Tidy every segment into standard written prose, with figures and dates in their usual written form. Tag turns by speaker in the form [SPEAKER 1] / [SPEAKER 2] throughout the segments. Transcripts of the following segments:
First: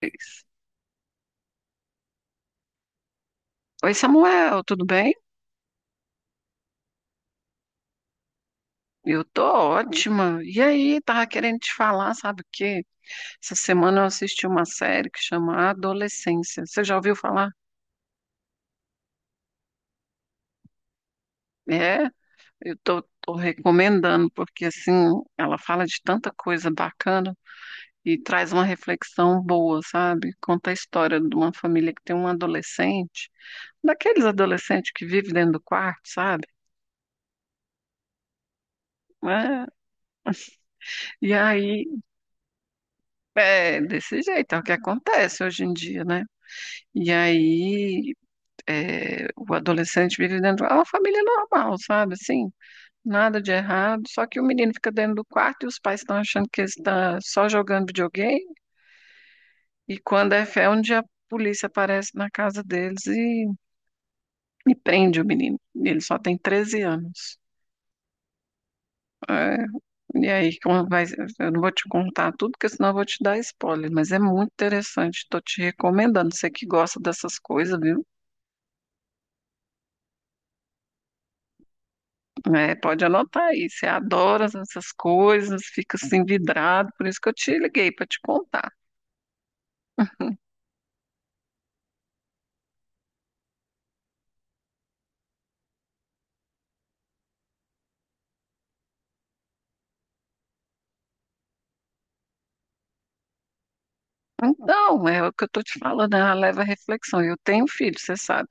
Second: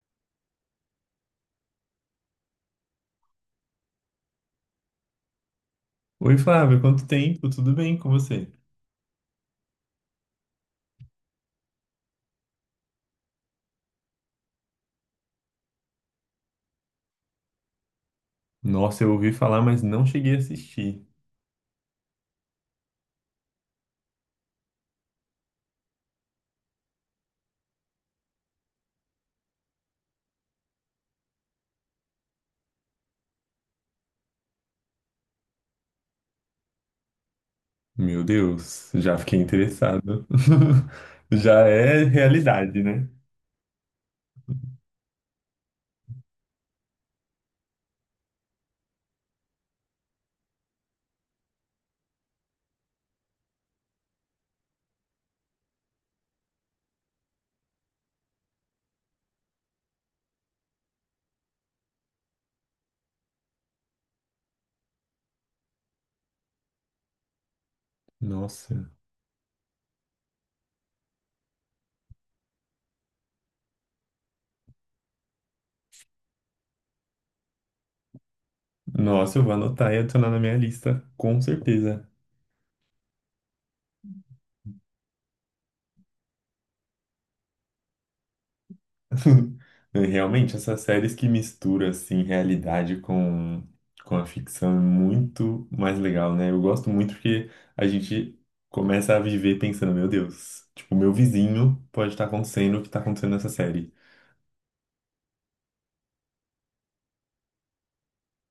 [SPEAKER 1] Fez. Oi, Samuel, tudo bem?
[SPEAKER 2] Oi, Flávio, quanto tempo? Tudo bem com você?
[SPEAKER 1] Eu tô ótima. E aí, tava querendo te falar, sabe o quê? Essa semana eu assisti uma série que chama Adolescência. Você já ouviu falar?
[SPEAKER 2] Nossa, eu ouvi falar, mas não cheguei a assistir.
[SPEAKER 1] É, eu tô recomendando, porque assim, ela fala de tanta coisa bacana e traz uma reflexão boa, sabe? Conta a história de uma família que tem um adolescente, daqueles adolescentes que vivem dentro do quarto, sabe?
[SPEAKER 2] Meu Deus, já fiquei
[SPEAKER 1] É.
[SPEAKER 2] interessado.
[SPEAKER 1] E
[SPEAKER 2] Já
[SPEAKER 1] aí,
[SPEAKER 2] é realidade, né?
[SPEAKER 1] é desse jeito, é o que acontece hoje em dia, né? E aí, é, o adolescente vive dentro de uma família normal, sabe? Assim, nada de errado. Só que o menino fica dentro do quarto e os pais estão achando que ele está só jogando videogame. E quando é fé, um dia a polícia aparece na casa deles e prende o menino. E ele só tem 13 anos.
[SPEAKER 2] Nossa,
[SPEAKER 1] É, e aí, como vai, eu não vou te contar tudo, porque senão eu vou te dar spoiler. Mas é muito interessante. Estou te recomendando. Você que gosta dessas coisas, viu?
[SPEAKER 2] nossa, eu vou anotar e adicionar na minha lista, com certeza.
[SPEAKER 1] É, pode anotar aí. Você adora essas coisas, fica assim vidrado, por isso que eu te liguei para te contar.
[SPEAKER 2] Realmente, essas séries que misturam assim realidade com a ficção é muito mais legal, né? Eu gosto muito porque a gente começa a viver pensando, meu Deus, tipo, meu vizinho pode estar acontecendo o que está acontecendo nessa série.
[SPEAKER 1] Então, é o que eu tô te falando, ela leva à reflexão. Eu tenho filho, você sabe.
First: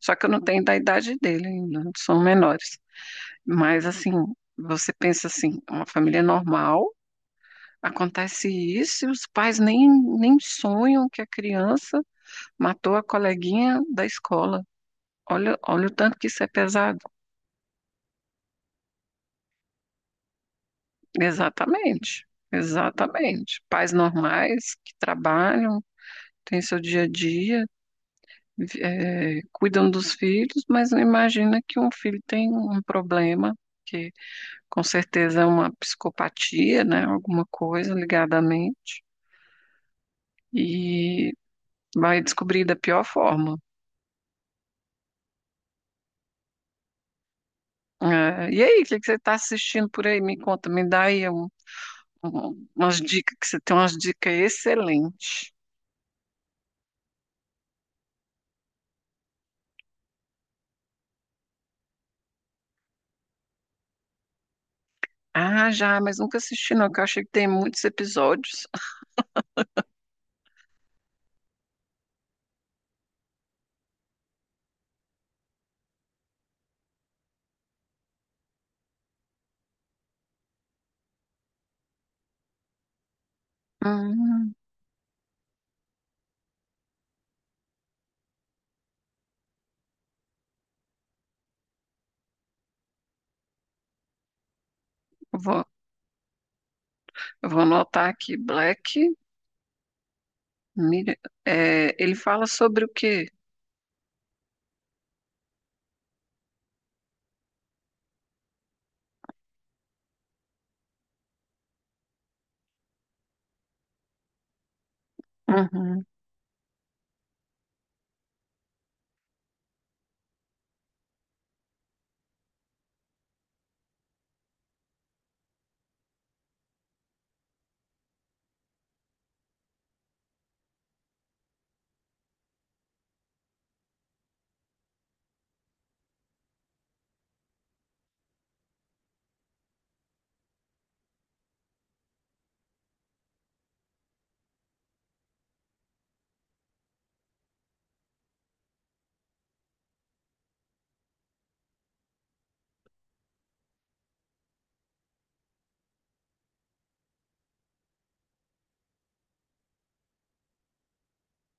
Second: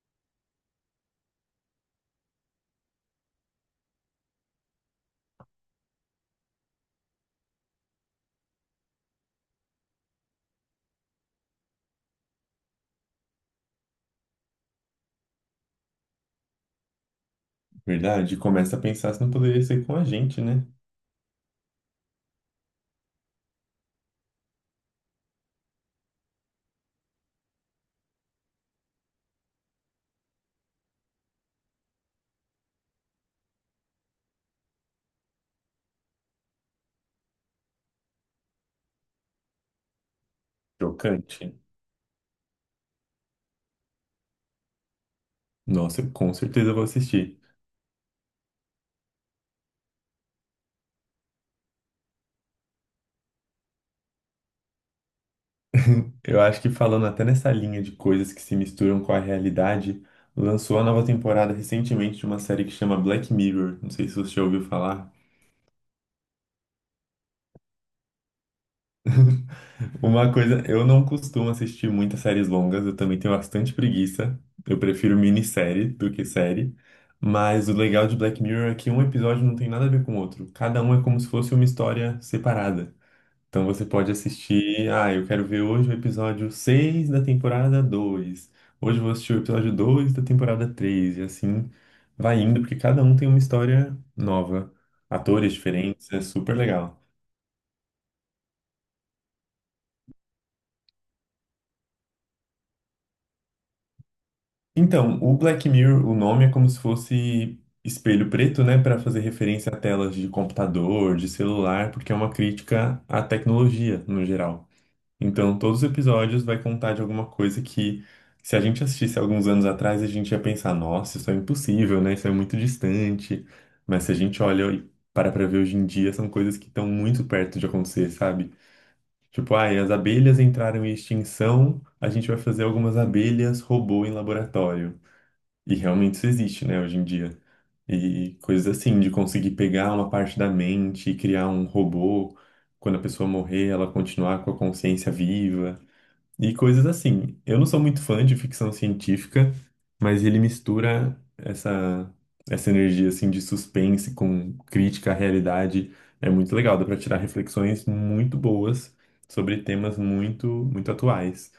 [SPEAKER 1] Só que eu não tenho da idade dele ainda, são menores. Mas assim, você pensa assim, uma família normal, acontece isso e os pais nem sonham que a criança matou a coleguinha da escola. Olha, olha o tanto que isso é pesado.
[SPEAKER 2] Verdade, começa a pensar se não poderia ser com a gente, né?
[SPEAKER 1] Exatamente, exatamente. Pais normais que trabalham, têm seu dia a dia, cuidam dos filhos, mas não imagina que um filho tem um problema, que com certeza é uma psicopatia, né? Alguma coisa ligada à mente, e
[SPEAKER 2] Chocante.
[SPEAKER 1] vai descobrir da pior forma.
[SPEAKER 2] Nossa, eu com certeza vou assistir.
[SPEAKER 1] E aí, o que que você está assistindo por aí? Me conta, me dá aí umas dicas, que você tem umas dicas excelentes.
[SPEAKER 2] Eu acho que falando até nessa linha de coisas que se misturam com a realidade, lançou a nova temporada recentemente de uma série que chama Black Mirror. Não sei se você já ouviu falar.
[SPEAKER 1] Ah, já, mas nunca assisti não, que eu achei que tem muitos episódios.
[SPEAKER 2] Uma coisa, eu não costumo assistir muitas séries longas, eu também tenho bastante preguiça. Eu prefiro minissérie do que série. Mas o legal de Black Mirror é que um episódio não tem nada a ver com o outro. Cada um é como se fosse uma história separada. Então você pode
[SPEAKER 1] Hum,
[SPEAKER 2] assistir, ah, eu quero ver hoje o episódio 6 da temporada 2. Hoje eu vou assistir o episódio 2 da temporada 3 e assim vai indo, porque cada um tem uma história nova, atores
[SPEAKER 1] vou,
[SPEAKER 2] diferentes, é super legal.
[SPEAKER 1] eu vou anotar aqui, Black Mirror. É, ele fala sobre o quê?
[SPEAKER 2] Então, o Black Mirror, o nome é como se fosse espelho preto, né, para fazer referência a telas de computador, de celular, porque é uma crítica à tecnologia no geral. Então, todos os
[SPEAKER 1] Uhum.
[SPEAKER 2] episódios vai contar de alguma coisa que, se a gente assistisse alguns anos atrás, a gente ia pensar, nossa, isso é impossível, né? Isso é muito distante. Mas se a gente olha e para pra ver hoje em dia, são coisas que estão muito perto de acontecer, sabe? Tipo, ai, as abelhas entraram em extinção, a gente vai fazer algumas abelhas robô em laboratório. E realmente isso existe, né, hoje em dia. E coisas assim, de conseguir pegar uma parte da mente e criar um robô, quando a pessoa morrer, ela continuar com a consciência viva e coisas assim. Eu não sou muito fã de ficção científica, mas ele mistura essa energia assim de suspense com crítica à realidade. É muito legal, dá para tirar reflexões muito boas sobre temas muito, muito atuais.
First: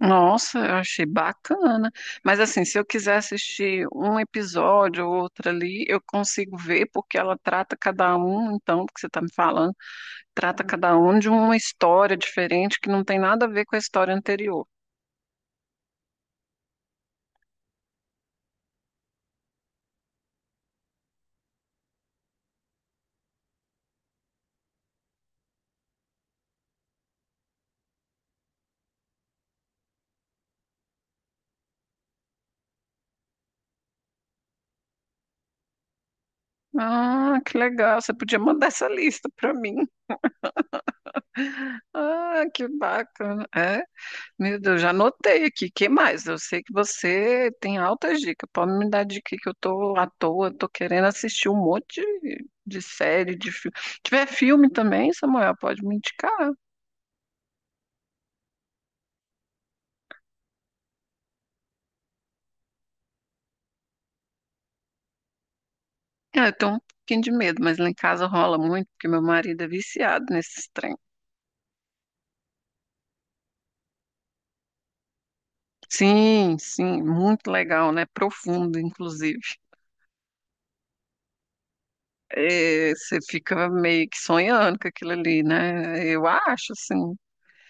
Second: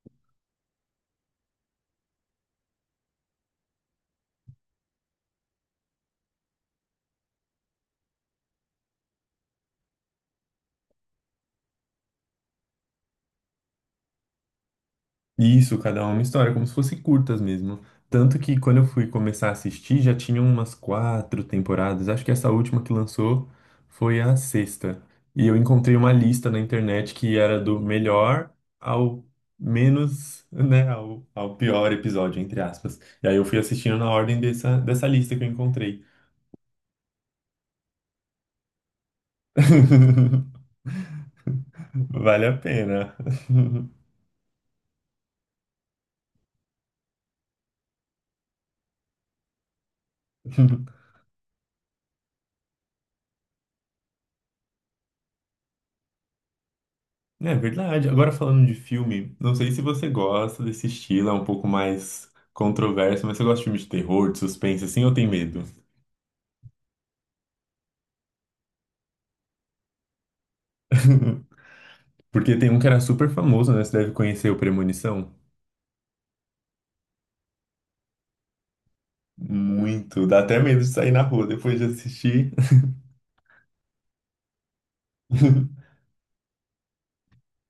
[SPEAKER 1] Nossa, eu achei bacana. Mas assim, se eu quiser assistir um episódio ou outro ali, eu consigo ver, porque ela trata cada um, então, porque você está me falando, trata cada um de uma história diferente que não tem nada a ver com a história anterior.
[SPEAKER 2] Isso, cada uma história, como se fossem curtas mesmo. Tanto que quando eu fui começar a assistir, já tinham umas quatro temporadas. Acho que essa última que lançou foi a sexta. E eu encontrei uma lista na internet que era do melhor ao menos, né, ao pior episódio, entre aspas. E aí eu fui assistindo na ordem dessa lista que eu encontrei.
[SPEAKER 1] Ah, que legal. Você podia mandar essa lista para mim. Ah,
[SPEAKER 2] Vale a
[SPEAKER 1] que
[SPEAKER 2] pena.
[SPEAKER 1] bacana. É, meu Deus, já anotei aqui. Que mais? Eu sei que você tem altas dicas. Pode me dar dica que eu tô à toa, tô querendo assistir um monte de série, de filme. Se tiver filme também, Samuel, pode me indicar.
[SPEAKER 2] É verdade. Agora falando de filme, não sei se você gosta desse estilo, é um pouco mais controverso, mas você gosta de filme de terror, de suspense, assim, ou tem medo?
[SPEAKER 1] Ah, eu tenho um pouquinho de medo, mas lá em casa rola muito, porque meu marido é viciado nesses trem.
[SPEAKER 2] Porque tem um que era super famoso, né? Você deve conhecer o Premonição.
[SPEAKER 1] Sim, sim, muito legal, né? Profundo, inclusive.
[SPEAKER 2] Muito. Dá até medo de sair na rua depois de assistir.
[SPEAKER 1] É, você fica meio que sonhando com aquilo ali, né? Eu acho, assim.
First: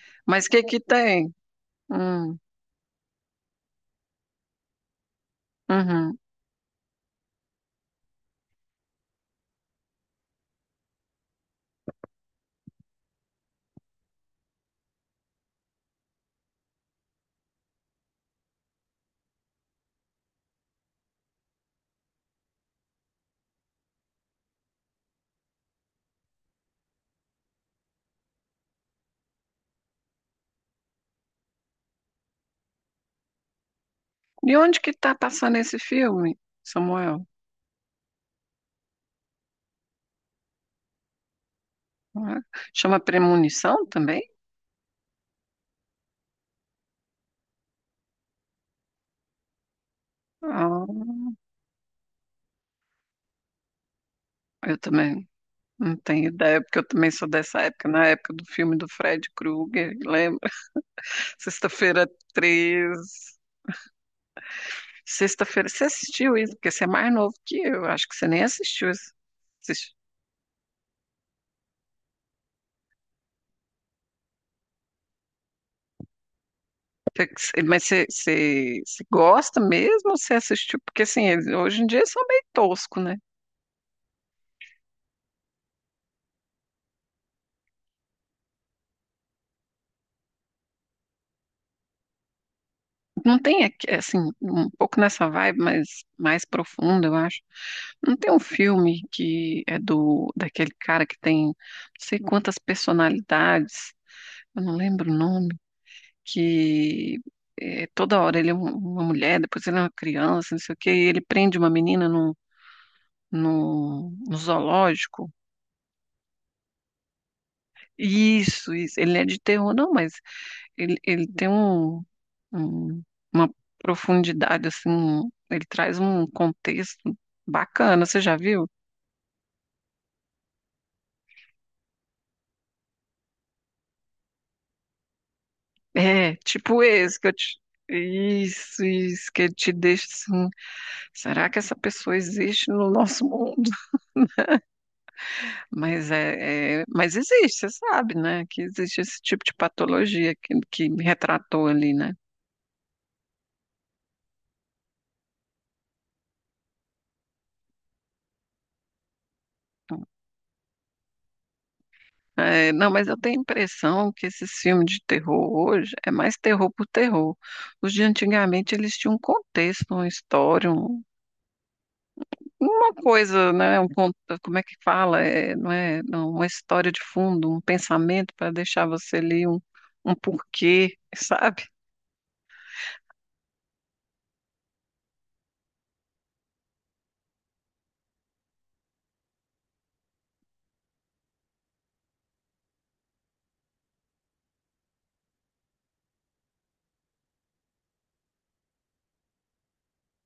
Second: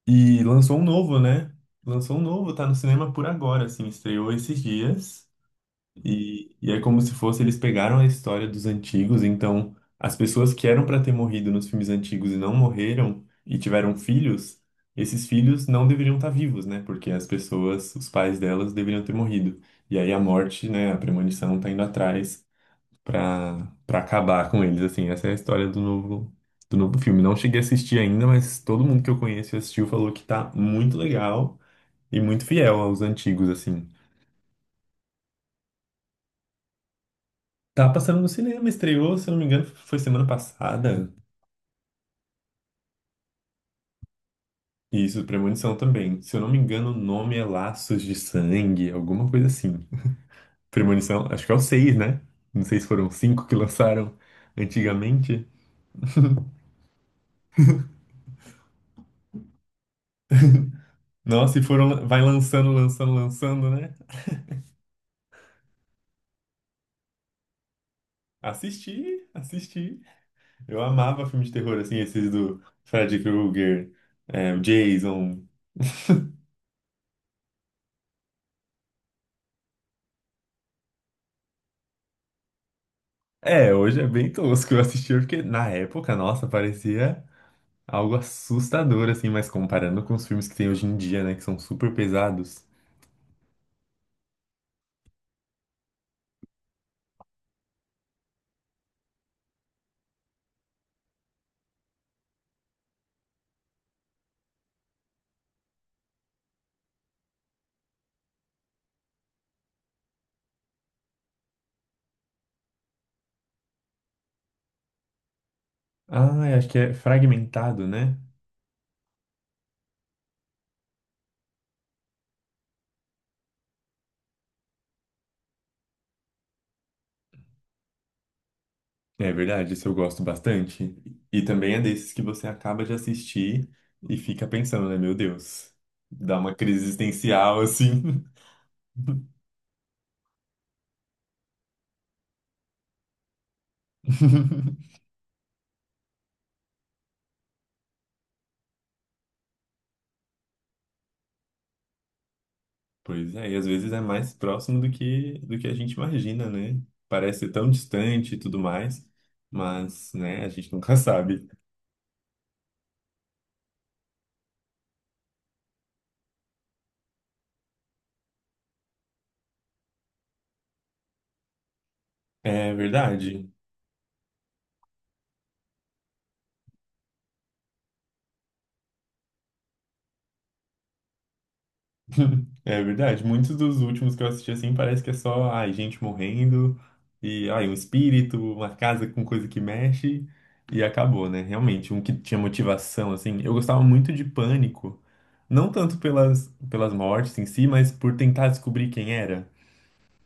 [SPEAKER 2] E
[SPEAKER 1] Mas o que
[SPEAKER 2] lançou
[SPEAKER 1] que
[SPEAKER 2] um novo,
[SPEAKER 1] tem?
[SPEAKER 2] né? Lançou um
[SPEAKER 1] Hum,
[SPEAKER 2] novo, tá no cinema por agora, assim, estreou esses dias.
[SPEAKER 1] uhum.
[SPEAKER 2] E é como se fosse eles pegaram a história dos antigos, então as pessoas que eram para ter morrido nos filmes antigos e não morreram e tiveram filhos, esses filhos não deveriam estar vivos, né? Porque as pessoas, os pais delas deveriam ter morrido. E aí a morte, né, a premonição tá indo atrás para acabar com eles, assim. Essa é a história do novo filme. Não cheguei a assistir ainda, mas todo mundo que eu conheço e assistiu falou que tá muito legal e muito fiel aos antigos, assim.
[SPEAKER 1] E onde que tá passando esse filme, Samuel?
[SPEAKER 2] Tá passando no cinema, estreou, se eu não me engano, foi semana passada.
[SPEAKER 1] Ah, chama Premonição também?
[SPEAKER 2] Isso, Premonição também. Se eu não me engano, o nome é Laços de Sangue, alguma coisa assim.
[SPEAKER 1] Ah,
[SPEAKER 2] Premonição, acho que é o 6 né? Não sei se foram cinco que lançaram
[SPEAKER 1] eu também
[SPEAKER 2] antigamente.
[SPEAKER 1] não tenho ideia, porque eu também sou dessa época, na época do filme do Fred Krueger, lembra?
[SPEAKER 2] Nossa, e
[SPEAKER 1] Sexta-feira
[SPEAKER 2] foram, vai lançando, lançando,
[SPEAKER 1] 13.
[SPEAKER 2] lançando, né?
[SPEAKER 1] Sexta-feira, você assistiu isso? Porque você é mais novo que eu, acho que você nem assistiu
[SPEAKER 2] Assisti,
[SPEAKER 1] isso. Assisti-
[SPEAKER 2] assisti. Eu amava filme de terror, assim, esses do Freddy Krueger, é, o Jason.
[SPEAKER 1] Mas você gosta mesmo ou você assistiu? Porque assim, hoje em dia eles são meio tosco, né?
[SPEAKER 2] É, hoje é bem tosco. Eu assisti porque na época, nossa, parecia. Algo assustador, assim, mas comparando com os filmes que tem hoje em dia, né? Que são super pesados.
[SPEAKER 1] Não tem, aqui, assim, um pouco nessa vibe, mas mais profunda, eu acho. Não tem um filme que é do daquele cara que tem não sei quantas personalidades, eu não lembro o nome, que é, toda hora ele é uma mulher, depois ele é uma criança, não sei o quê, e ele prende uma menina no zoológico.
[SPEAKER 2] Ah, eu acho que é Fragmentado, né?
[SPEAKER 1] Isso, ele é de terror, não, mas ele tem um- uma profundidade, assim, ele traz um contexto bacana, você já viu?
[SPEAKER 2] É verdade, esse eu gosto bastante. E também é desses que você acaba de assistir e fica pensando, né? Meu Deus,
[SPEAKER 1] É,
[SPEAKER 2] dá uma
[SPEAKER 1] tipo
[SPEAKER 2] crise
[SPEAKER 1] esse que eu te.
[SPEAKER 2] existencial, assim.
[SPEAKER 1] Isso, que ele te deixa assim. Será que essa pessoa existe no nosso mundo? Mas mas existe, você sabe, né? Que existe esse tipo de patologia que me retratou ali, né?
[SPEAKER 2] Pois é, e às vezes é mais próximo do que a gente imagina, né? Parece tão distante e tudo mais, mas, né, a gente nunca sabe.
[SPEAKER 1] É, não, mas eu tenho a impressão que esses filmes de terror hoje é mais terror por terror. Os de antigamente eles tinham um contexto, uma história,
[SPEAKER 2] É
[SPEAKER 1] uma coisa,
[SPEAKER 2] verdade.
[SPEAKER 1] né? Como é que fala? É, não, uma história de fundo, um pensamento para deixar você ali um porquê, sabe?
[SPEAKER 2] É verdade. Muitos dos últimos que eu assisti assim parece que é só, ai, gente morrendo e, ai, um espírito, uma casa com coisa que mexe e acabou, né? Realmente, um que tinha motivação, assim. Eu gostava muito de Pânico, não tanto pelas mortes em si, mas por tentar descobrir quem era,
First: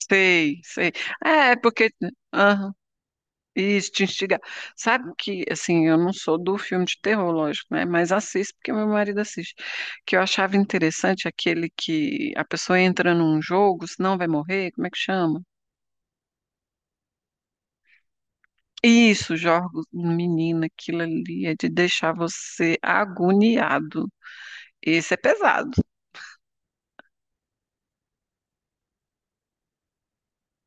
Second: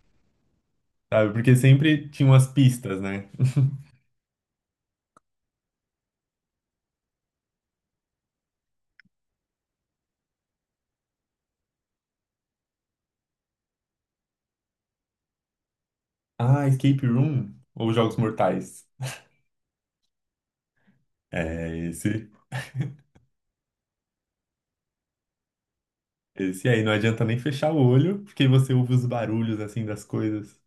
[SPEAKER 1] Sei, sei.
[SPEAKER 2] sabe? Porque
[SPEAKER 1] É, porque.
[SPEAKER 2] sempre tinham as pistas, né?
[SPEAKER 1] Isso, te instigar. Sabe que, assim, eu não sou do filme de terror, lógico, né? Mas assisto porque meu marido assiste. Que eu achava interessante é aquele que a pessoa entra num jogo, senão vai morrer, como é que chama?
[SPEAKER 2] Ah, Escape Room ou Jogos Mortais.
[SPEAKER 1] Isso, jogos, menina, aquilo ali é de
[SPEAKER 2] É,
[SPEAKER 1] deixar
[SPEAKER 2] esse,
[SPEAKER 1] você agoniado. Esse é pesado,
[SPEAKER 2] esse aí. Não adianta nem fechar o olho, porque você ouve os barulhos, assim, das coisas.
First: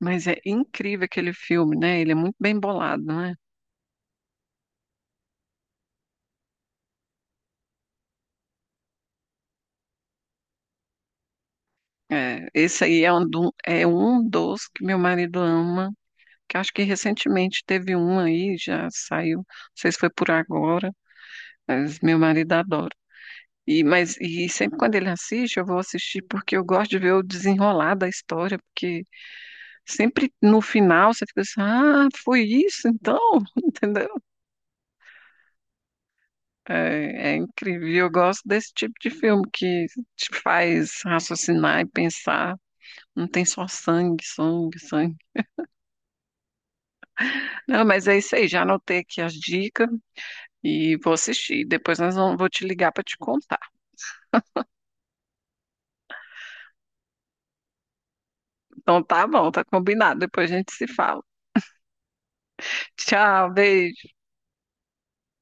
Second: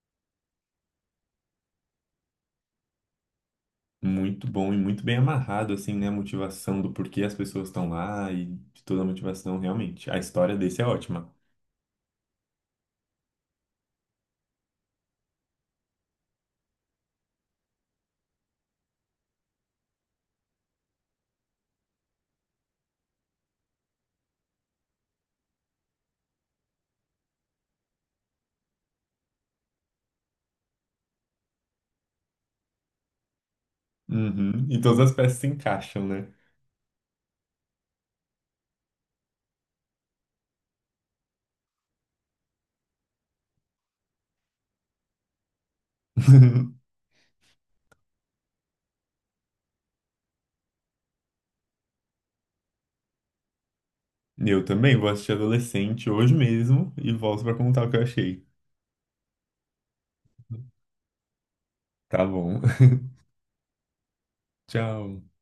[SPEAKER 1] mas é incrível aquele filme, né? Ele é muito bem bolado, né?
[SPEAKER 2] Muito bom e muito bem amarrado, assim, né? A motivação do porquê as pessoas estão lá e de toda a motivação, realmente. A história desse é ótima.
[SPEAKER 1] É, esse aí é um, é um dos que meu marido ama, que acho que recentemente teve um aí, já saiu, não sei se foi por agora, mas meu marido adora. E, mas, e sempre quando ele assiste, eu vou assistir porque eu gosto de ver o desenrolar da história, porque sempre no final você fica assim, ah, foi isso então, entendeu?
[SPEAKER 2] Uhum. E todas as peças se encaixam, né?
[SPEAKER 1] É, é incrível. E eu gosto desse tipo de filme que te faz raciocinar e pensar, não tem só sangue, sangue, sangue. Não, mas é isso aí, já anotei aqui as dicas, e vou assistir. Depois nós vamos, vou te ligar para te contar.
[SPEAKER 2] Eu também vou assistir Adolescente hoje mesmo e volto pra contar o que eu achei.
[SPEAKER 1] Então tá bom, tá combinado. Depois a gente se fala.
[SPEAKER 2] Tá bom.
[SPEAKER 1] Tchau, beijo.
[SPEAKER 2] Tchau.